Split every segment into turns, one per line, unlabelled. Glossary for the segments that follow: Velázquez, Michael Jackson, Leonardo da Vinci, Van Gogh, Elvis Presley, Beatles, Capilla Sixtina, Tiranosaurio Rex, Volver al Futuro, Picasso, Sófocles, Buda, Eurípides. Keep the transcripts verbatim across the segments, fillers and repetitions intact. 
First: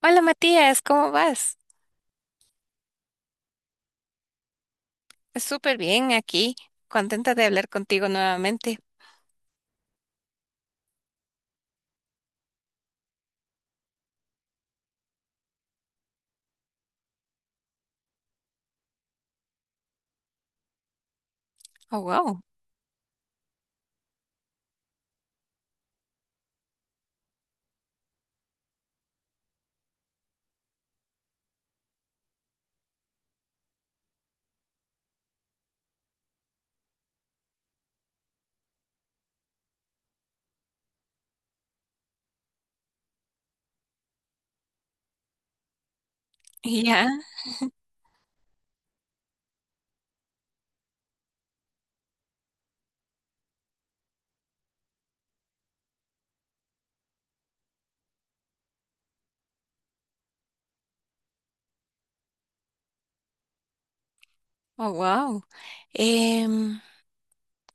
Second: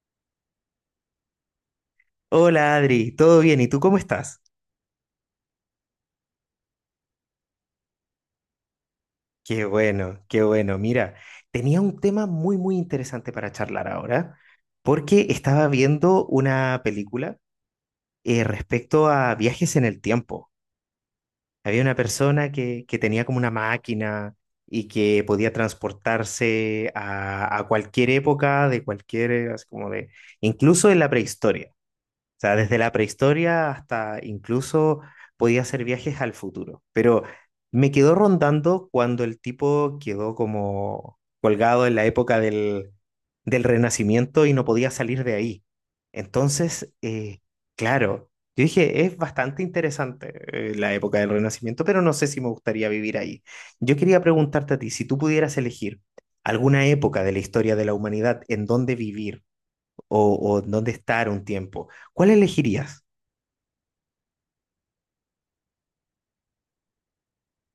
Hola Matías, ¿cómo vas?
Hola Adri, ¿todo bien? ¿Y tú cómo estás?
Súper bien aquí, contenta de hablar contigo nuevamente.
Qué bueno, qué bueno. Mira, tenía un tema muy, muy interesante para charlar ahora, porque estaba viendo una película eh, respecto a viajes en el tiempo. Había una
Oh, wow.
persona que, que tenía como una máquina y que podía transportarse a, a cualquier época, de cualquier, eh, así como de, incluso en la prehistoria. O sea, desde la prehistoria hasta incluso podía hacer viajes al futuro. Pero me quedó rondando cuando el tipo quedó como colgado en la época del, del Renacimiento y no podía salir de ahí. Entonces,
Ya,
eh, claro, yo dije, es bastante interesante eh, la época del Renacimiento, pero no sé si me gustaría vivir ahí. Yo quería preguntarte a ti, si tú pudieras elegir alguna época de la historia de la humanidad en donde vivir, o, o dónde estar un tiempo, ¿cuál elegirías?
oh, wow. Em,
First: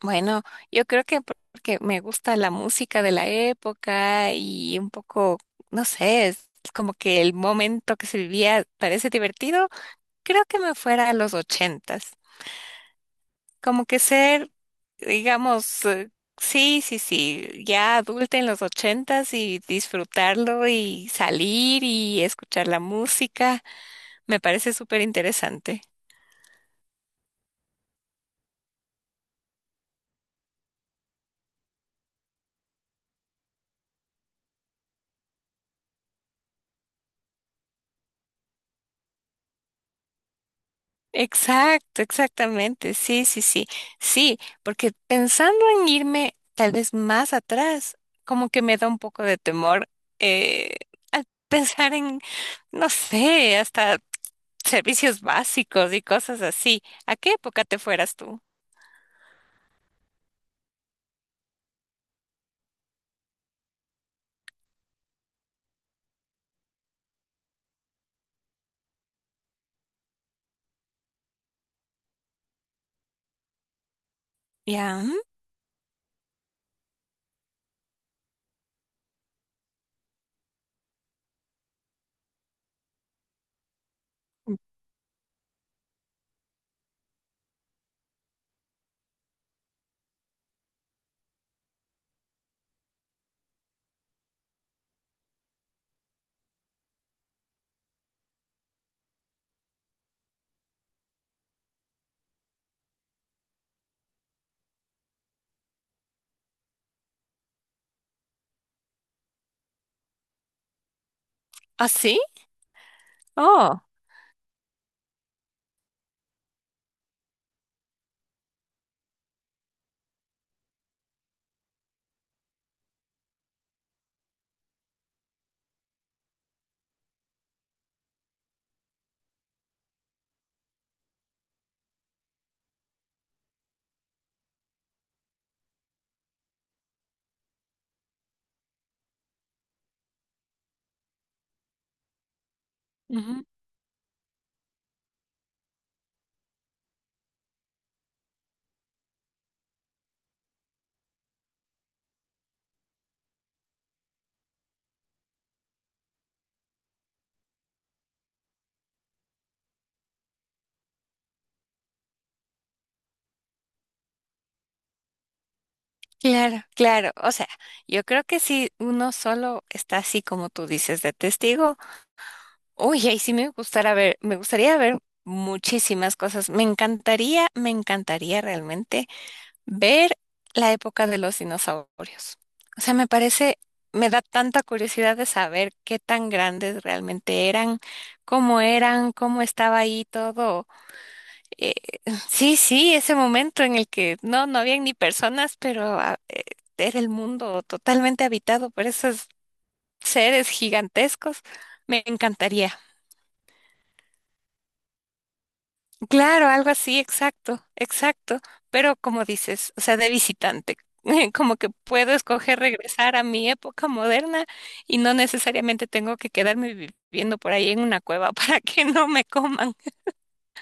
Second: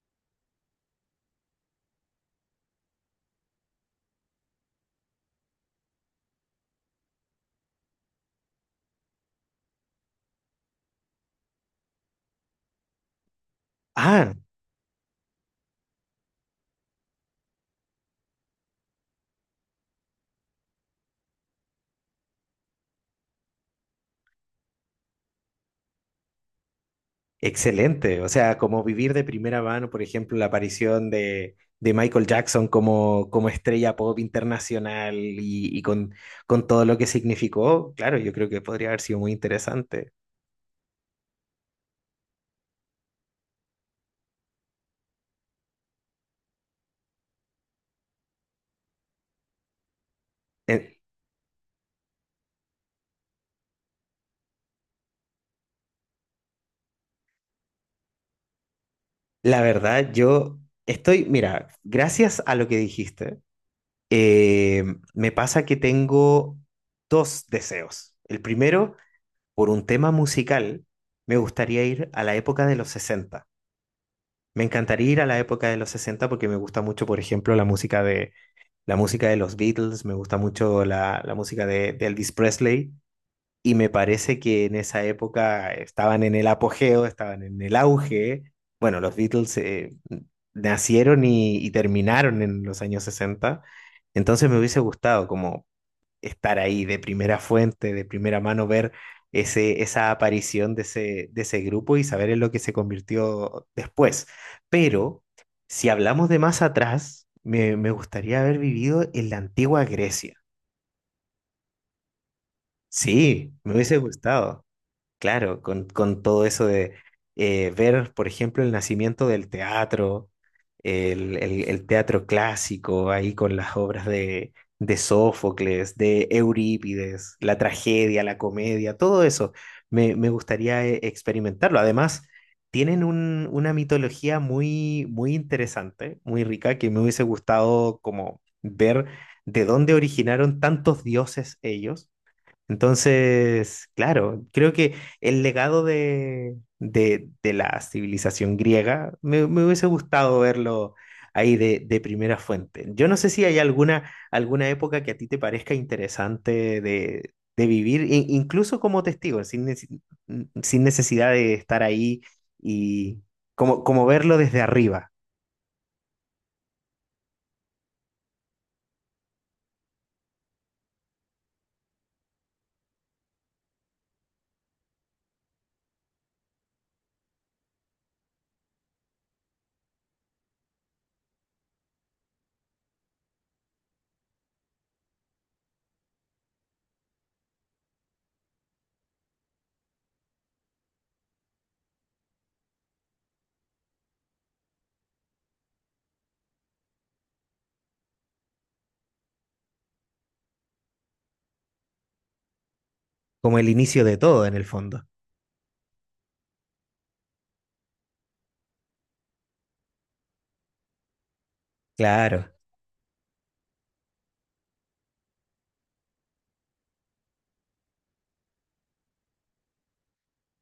bueno, yo creo que por- porque me gusta la música de la época y un poco, no sé, es como que el momento que se vivía parece divertido, creo que me fuera a los ochentas. Como que
Ah,
ser, digamos, eh, sí, sí, sí, ya adulta en los ochentas y disfrutarlo y salir y escuchar la música, me parece súper interesante.
excelente. O sea, como vivir de primera mano, por ejemplo, la aparición de, de Michael Jackson como, como estrella pop internacional y, y con, con todo lo que significó, claro, yo creo que podría haber sido muy interesante.
Exacto, exactamente. Sí, sí, sí. Sí, porque pensando en irme tal vez más atrás, como que me da un poco de temor eh,
Eh,
al pensar en, no sé, hasta servicios básicos y cosas así. ¿A qué época te fueras tú?
la verdad, yo estoy, mira, gracias a lo que dijiste, eh, me pasa que tengo dos deseos. El primero por un tema musical, me gustaría ir a la época de los sesenta. Me
¿Ya?
encantaría
Mm.
ir a la época de los sesenta porque me gusta mucho, por ejemplo, la música de, la música de los Beatles, me gusta mucho la, la música de, de Elvis Presley y me parece que en esa época estaban en el apogeo, estaban en el auge. Bueno, los Beatles eh, nacieron y, y terminaron en los años sesenta. Entonces me hubiese gustado como estar ahí de primera fuente, de primera mano, ver ese, esa aparición de ese, de ese grupo y saber en lo que se convirtió después. Pero si hablamos de más atrás, me, me gustaría haber vivido en la antigua Grecia.
¿Ah, sí?
Sí, me
Oh.
hubiese gustado. Claro, con, con todo eso de eh, ver, por ejemplo, el nacimiento del teatro, el, el- el teatro clásico, ahí con las obras de, de Sófocles, de Eurípides, la tragedia, la comedia, todo eso, me, me gustaría eh, experimentarlo. Además, tienen un- una mitología muy, muy interesante, muy rica, que me hubiese gustado como ver de dónde originaron tantos dioses ellos,
Ujú.
entonces, claro, creo que el legado de, de, de la civilización griega me, me hubiese gustado verlo ahí de, de primera fuente. Yo no sé si hay alguna, alguna época que a ti te parezca interesante de, de vivir, i- incluso como testigo, sin, nece- sin necesidad de estar ahí y como, como verlo desde arriba,
Claro, claro. O sea, yo creo que si uno solo está así como tú dices de testigo, uy, ahí sí me gustará ver, me gustaría ver muchísimas cosas. Me encantaría, me encantaría realmente ver la época de los dinosaurios. O sea, me parece, me da tanta curiosidad de saber qué tan grandes realmente eran, cómo eran, cómo estaba ahí todo. Eh, sí, sí, ese momento en el que no, no habían ni personas, pero ah, eh, era el mundo totalmente habitado por esos seres gigantescos. Me encantaría.
como el inicio de todo en el fondo.
Claro, algo así, exacto, exacto. Pero como dices, o sea, de visitante, como que puedo
Claro,
escoger regresar a mi época moderna y no necesariamente tengo que quedarme viviendo por ahí en una cueva para que no me coman.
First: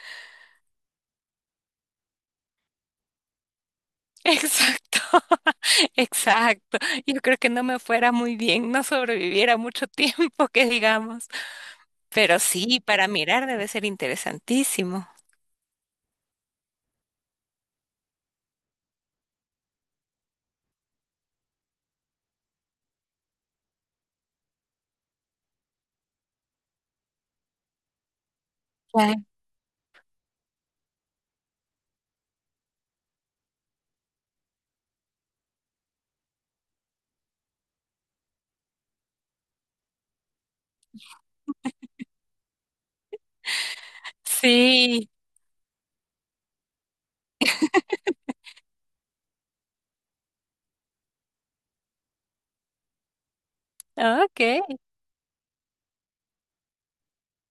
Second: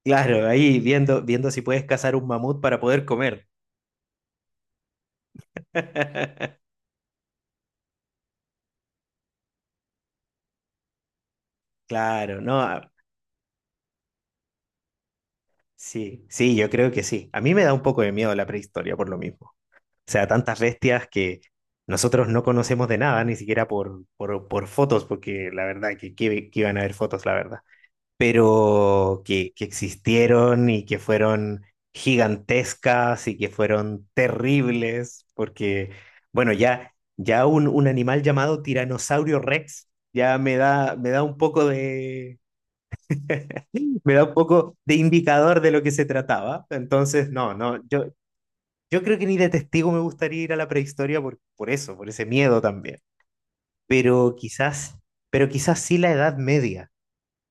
claro, ahí viendo, viendo si puedes cazar un mamut para poder comer.
Exacto, exacto. Yo creo que no me fuera muy bien, no sobreviviera mucho tiempo, que digamos. Pero
Claro, no,
sí,
a-
para mirar debe ser interesantísimo.
sí, sí, yo creo que sí. A mí me da un poco de miedo la prehistoria por lo mismo. O sea, tantas bestias que nosotros no conocemos de nada, ni siquiera por, por, por fotos, porque la verdad que, que, que iban a haber fotos, la verdad. Pero
Claro.
que, que existieron y que fueron gigantescas y que fueron terribles, porque, bueno, ya, ya un, un animal llamado Tiranosaurio Rex ya me da, me da un poco de... me da un poco de
Sí,
indicador de lo que se trataba. Entonces, no, no, yo, yo creo que ni de testigo me gustaría ir a la prehistoria por, por eso, por ese miedo también. Pero
ok.
quizás, pero quizás sí la Edad Media,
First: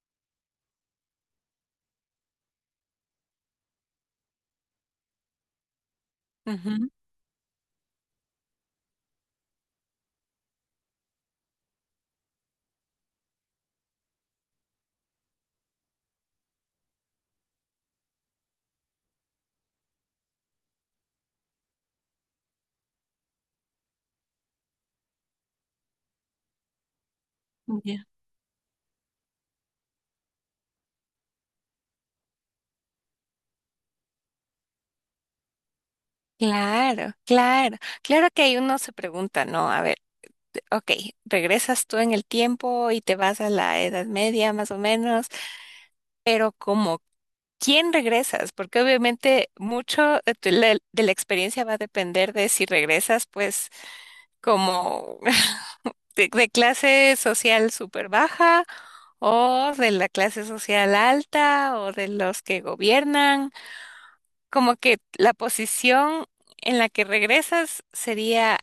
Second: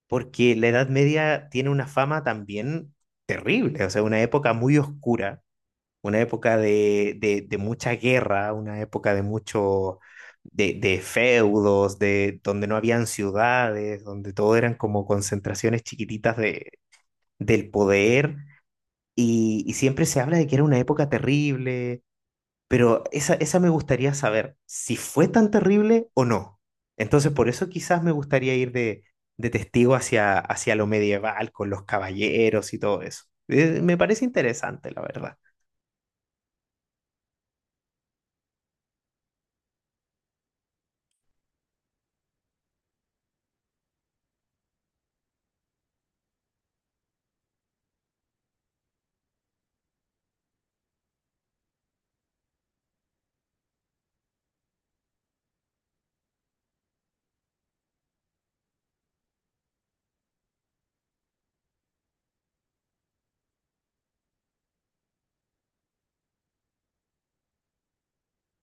porque la Edad Media tiene una fama también terrible, o sea, una época muy oscura, una época
Ujú,
de, de, de mucha guerra, una época de mucho... De, de feudos, de donde no habían ciudades, donde todo eran como concentraciones chiquititas de, del poder y, y siempre se habla de que era una época terrible, pero esa, esa me gustaría saber si fue tan terrible o no. Entonces, por eso quizás
ya.
me gustaría ir de, de testigo hacia, hacia lo medieval, con los caballeros y todo eso. Eh, me parece interesante, la verdad.
Claro, claro, claro que ahí uno se pregunta, ¿no? A ver, ok, regresas tú en el tiempo y te vas a la Edad Media más o menos, pero como ¿quién regresas? Porque obviamente mucho de, tu- la- de la experiencia va a depender de si regresas, pues, como de, de clase social súper baja o de la clase social alta o de los que gobiernan. Como que la posición en la que regresas sería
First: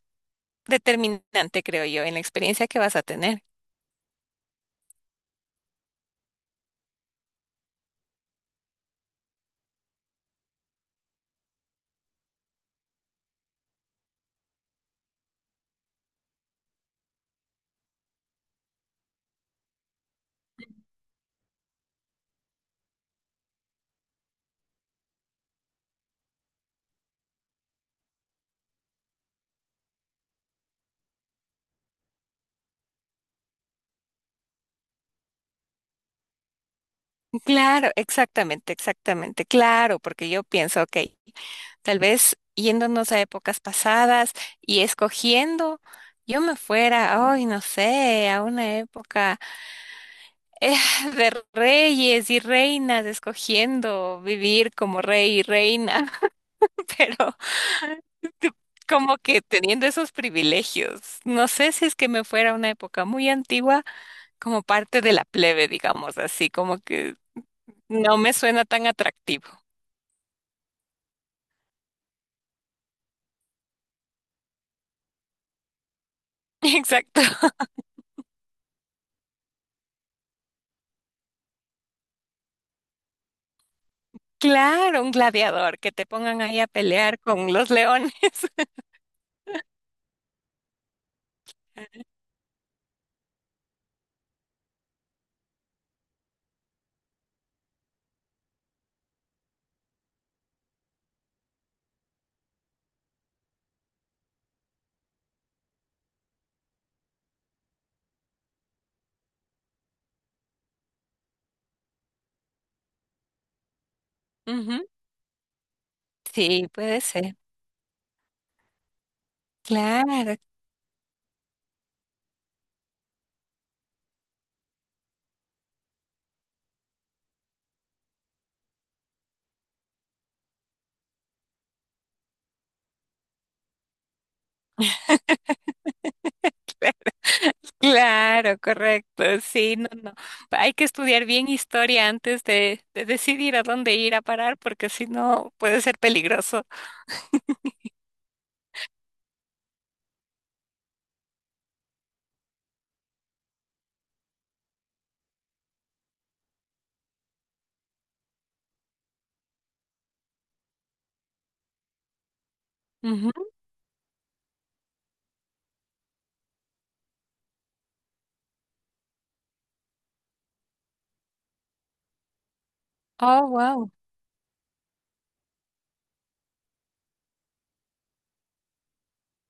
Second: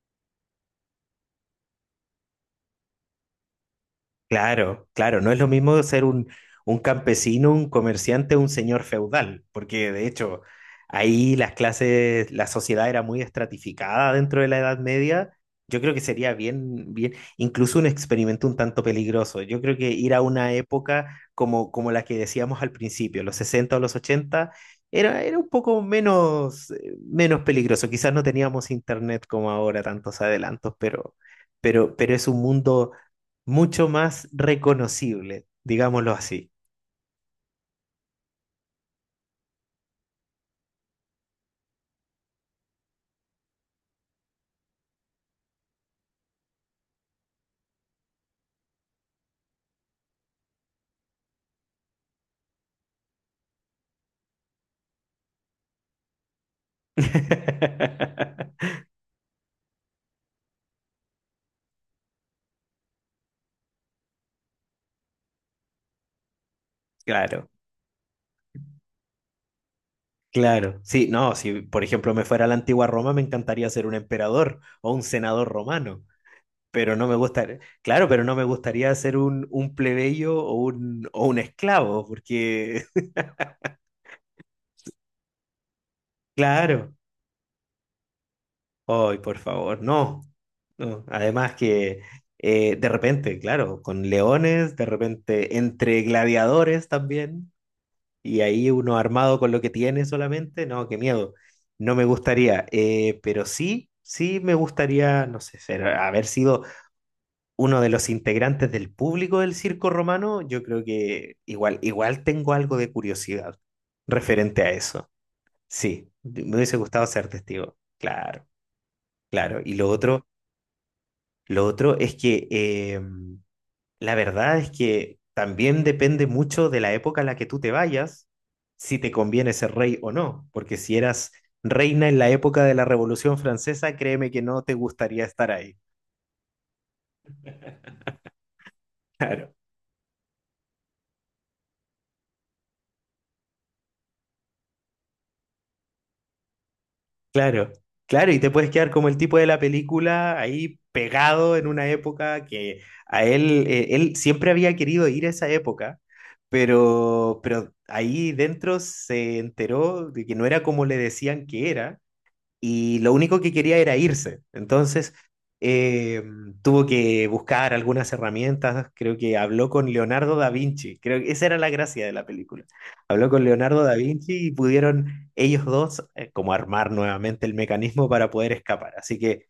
determinante, creo yo, en la experiencia que vas a tener.
Claro, claro, no es lo mismo ser un, un campesino, un comerciante, un señor feudal, porque de hecho ahí las clases, la sociedad era muy estratificada dentro de la Edad Media. Yo creo que sería bien, bien, incluso un experimento un tanto peligroso. Yo creo que ir a una época como, como la que decíamos al principio, los sesenta o los ochenta, era, era un poco menos, eh, menos peligroso. Quizás no teníamos internet como ahora, tantos adelantos, pero, pero, pero es un mundo mucho más reconocible, digámoslo así.
Claro, exactamente, exactamente, claro, porque yo pienso, ok, tal vez yéndonos a épocas pasadas y escogiendo, yo me fuera, ay, no sé, a una época eh, de reyes y reinas, escogiendo vivir como rey y reina, pero como que teniendo esos privilegios. No sé si es que me fuera a una época muy antigua como parte de la plebe, digamos así, como que
Claro,
no me suena tan atractivo.
claro. Sí, no, si por ejemplo me fuera a la antigua Roma, me encantaría ser un emperador o un senador romano, pero no me
Exacto.
gustaría, claro, pero no me gustaría ser un, un plebeyo o un, o un esclavo, porque,
Claro, un gladiador, que te pongan ahí a
claro,
pelear con los leones.
ay, por favor, no. No, además que eh, de repente, claro, con leones, de repente entre gladiadores también. Y ahí uno armado con lo que tiene solamente, no, qué miedo. No me gustaría, eh, pero sí, sí me gustaría, no sé, ser- haber sido uno de los integrantes del público del circo romano. Yo creo que igual, igual tengo algo de curiosidad referente a
Ujú.
eso. Sí, me
Sí,
hubiese
puede
gustado ser
ser.
testigo, claro, claro. Y lo otro,
Claro,
lo otro es que eh, la verdad es que también depende mucho de la época a la que tú te vayas, si te conviene ser rey o no, porque si eras reina en la época de la Revolución Francesa, créeme que no te gustaría estar ahí.
claro, claro, correcto.
Claro,
Sí, no, no. Hay que estudiar bien historia antes de, de decidir a dónde ir a parar, porque si no puede ser peligroso.
claro, claro, y te puedes quedar como el tipo de la película ahí pegado en una época que a él, eh, él siempre había querido ir a esa época, pero, pero ahí dentro se enteró de que no era como le decían que era y lo
Ujú.
único que quería era irse. Entonces, eh, tuvo que buscar algunas herramientas, creo que habló con Leonardo da Vinci, creo que esa era la gracia de la película. Habló con
Oh,
Leonardo
wow.
da Vinci y pudieron ellos dos eh, como armar nuevamente el mecanismo para poder escapar. Así que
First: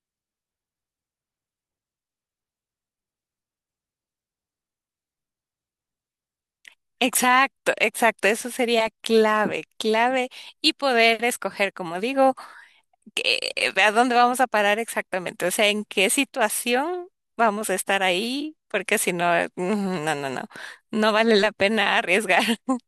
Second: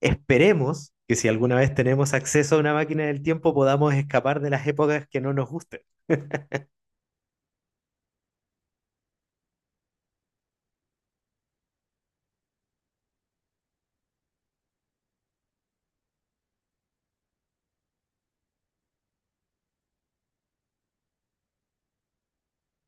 esperemos que si alguna vez tenemos acceso a una máquina del tiempo podamos escapar de las épocas que no nos gusten.
Exacto, exacto. Eso sería clave, clave y poder escoger, como digo. ¿Qué- ¿a dónde vamos a parar exactamente? O sea, ¿en qué situación vamos a estar ahí? Porque si no, eh, mm, no, no, no, no vale la pena arriesgar.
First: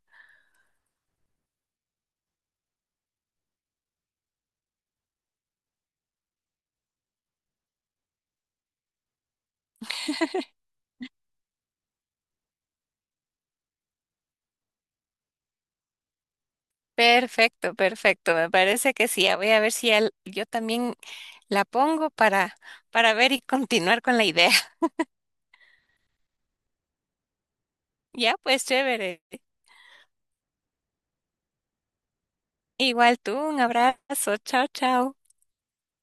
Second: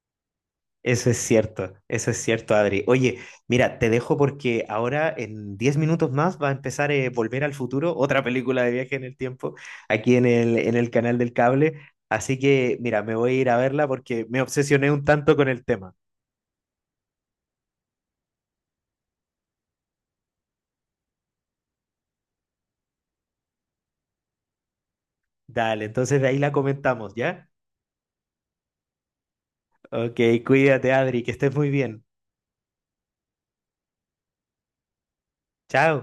Eso es cierto, eso es cierto, Adri. Oye, mira, te dejo porque ahora en diez minutos más va a empezar eh, Volver al Futuro, otra película de viaje en el tiempo, aquí en el, en el canal del cable. Así que, mira, me voy a ir a verla porque me obsesioné un tanto con el tema.
Perfecto, perfecto. Me parece que sí. Voy a ver si al- yo también la pongo para, para ver y continuar con la idea.
Dale, entonces de ahí la comentamos, ¿ya?
Ya, pues chévere.
Ok, cuídate, Adri, que estés muy bien.
Igual tú, un abrazo. Chao, chao.
Chao.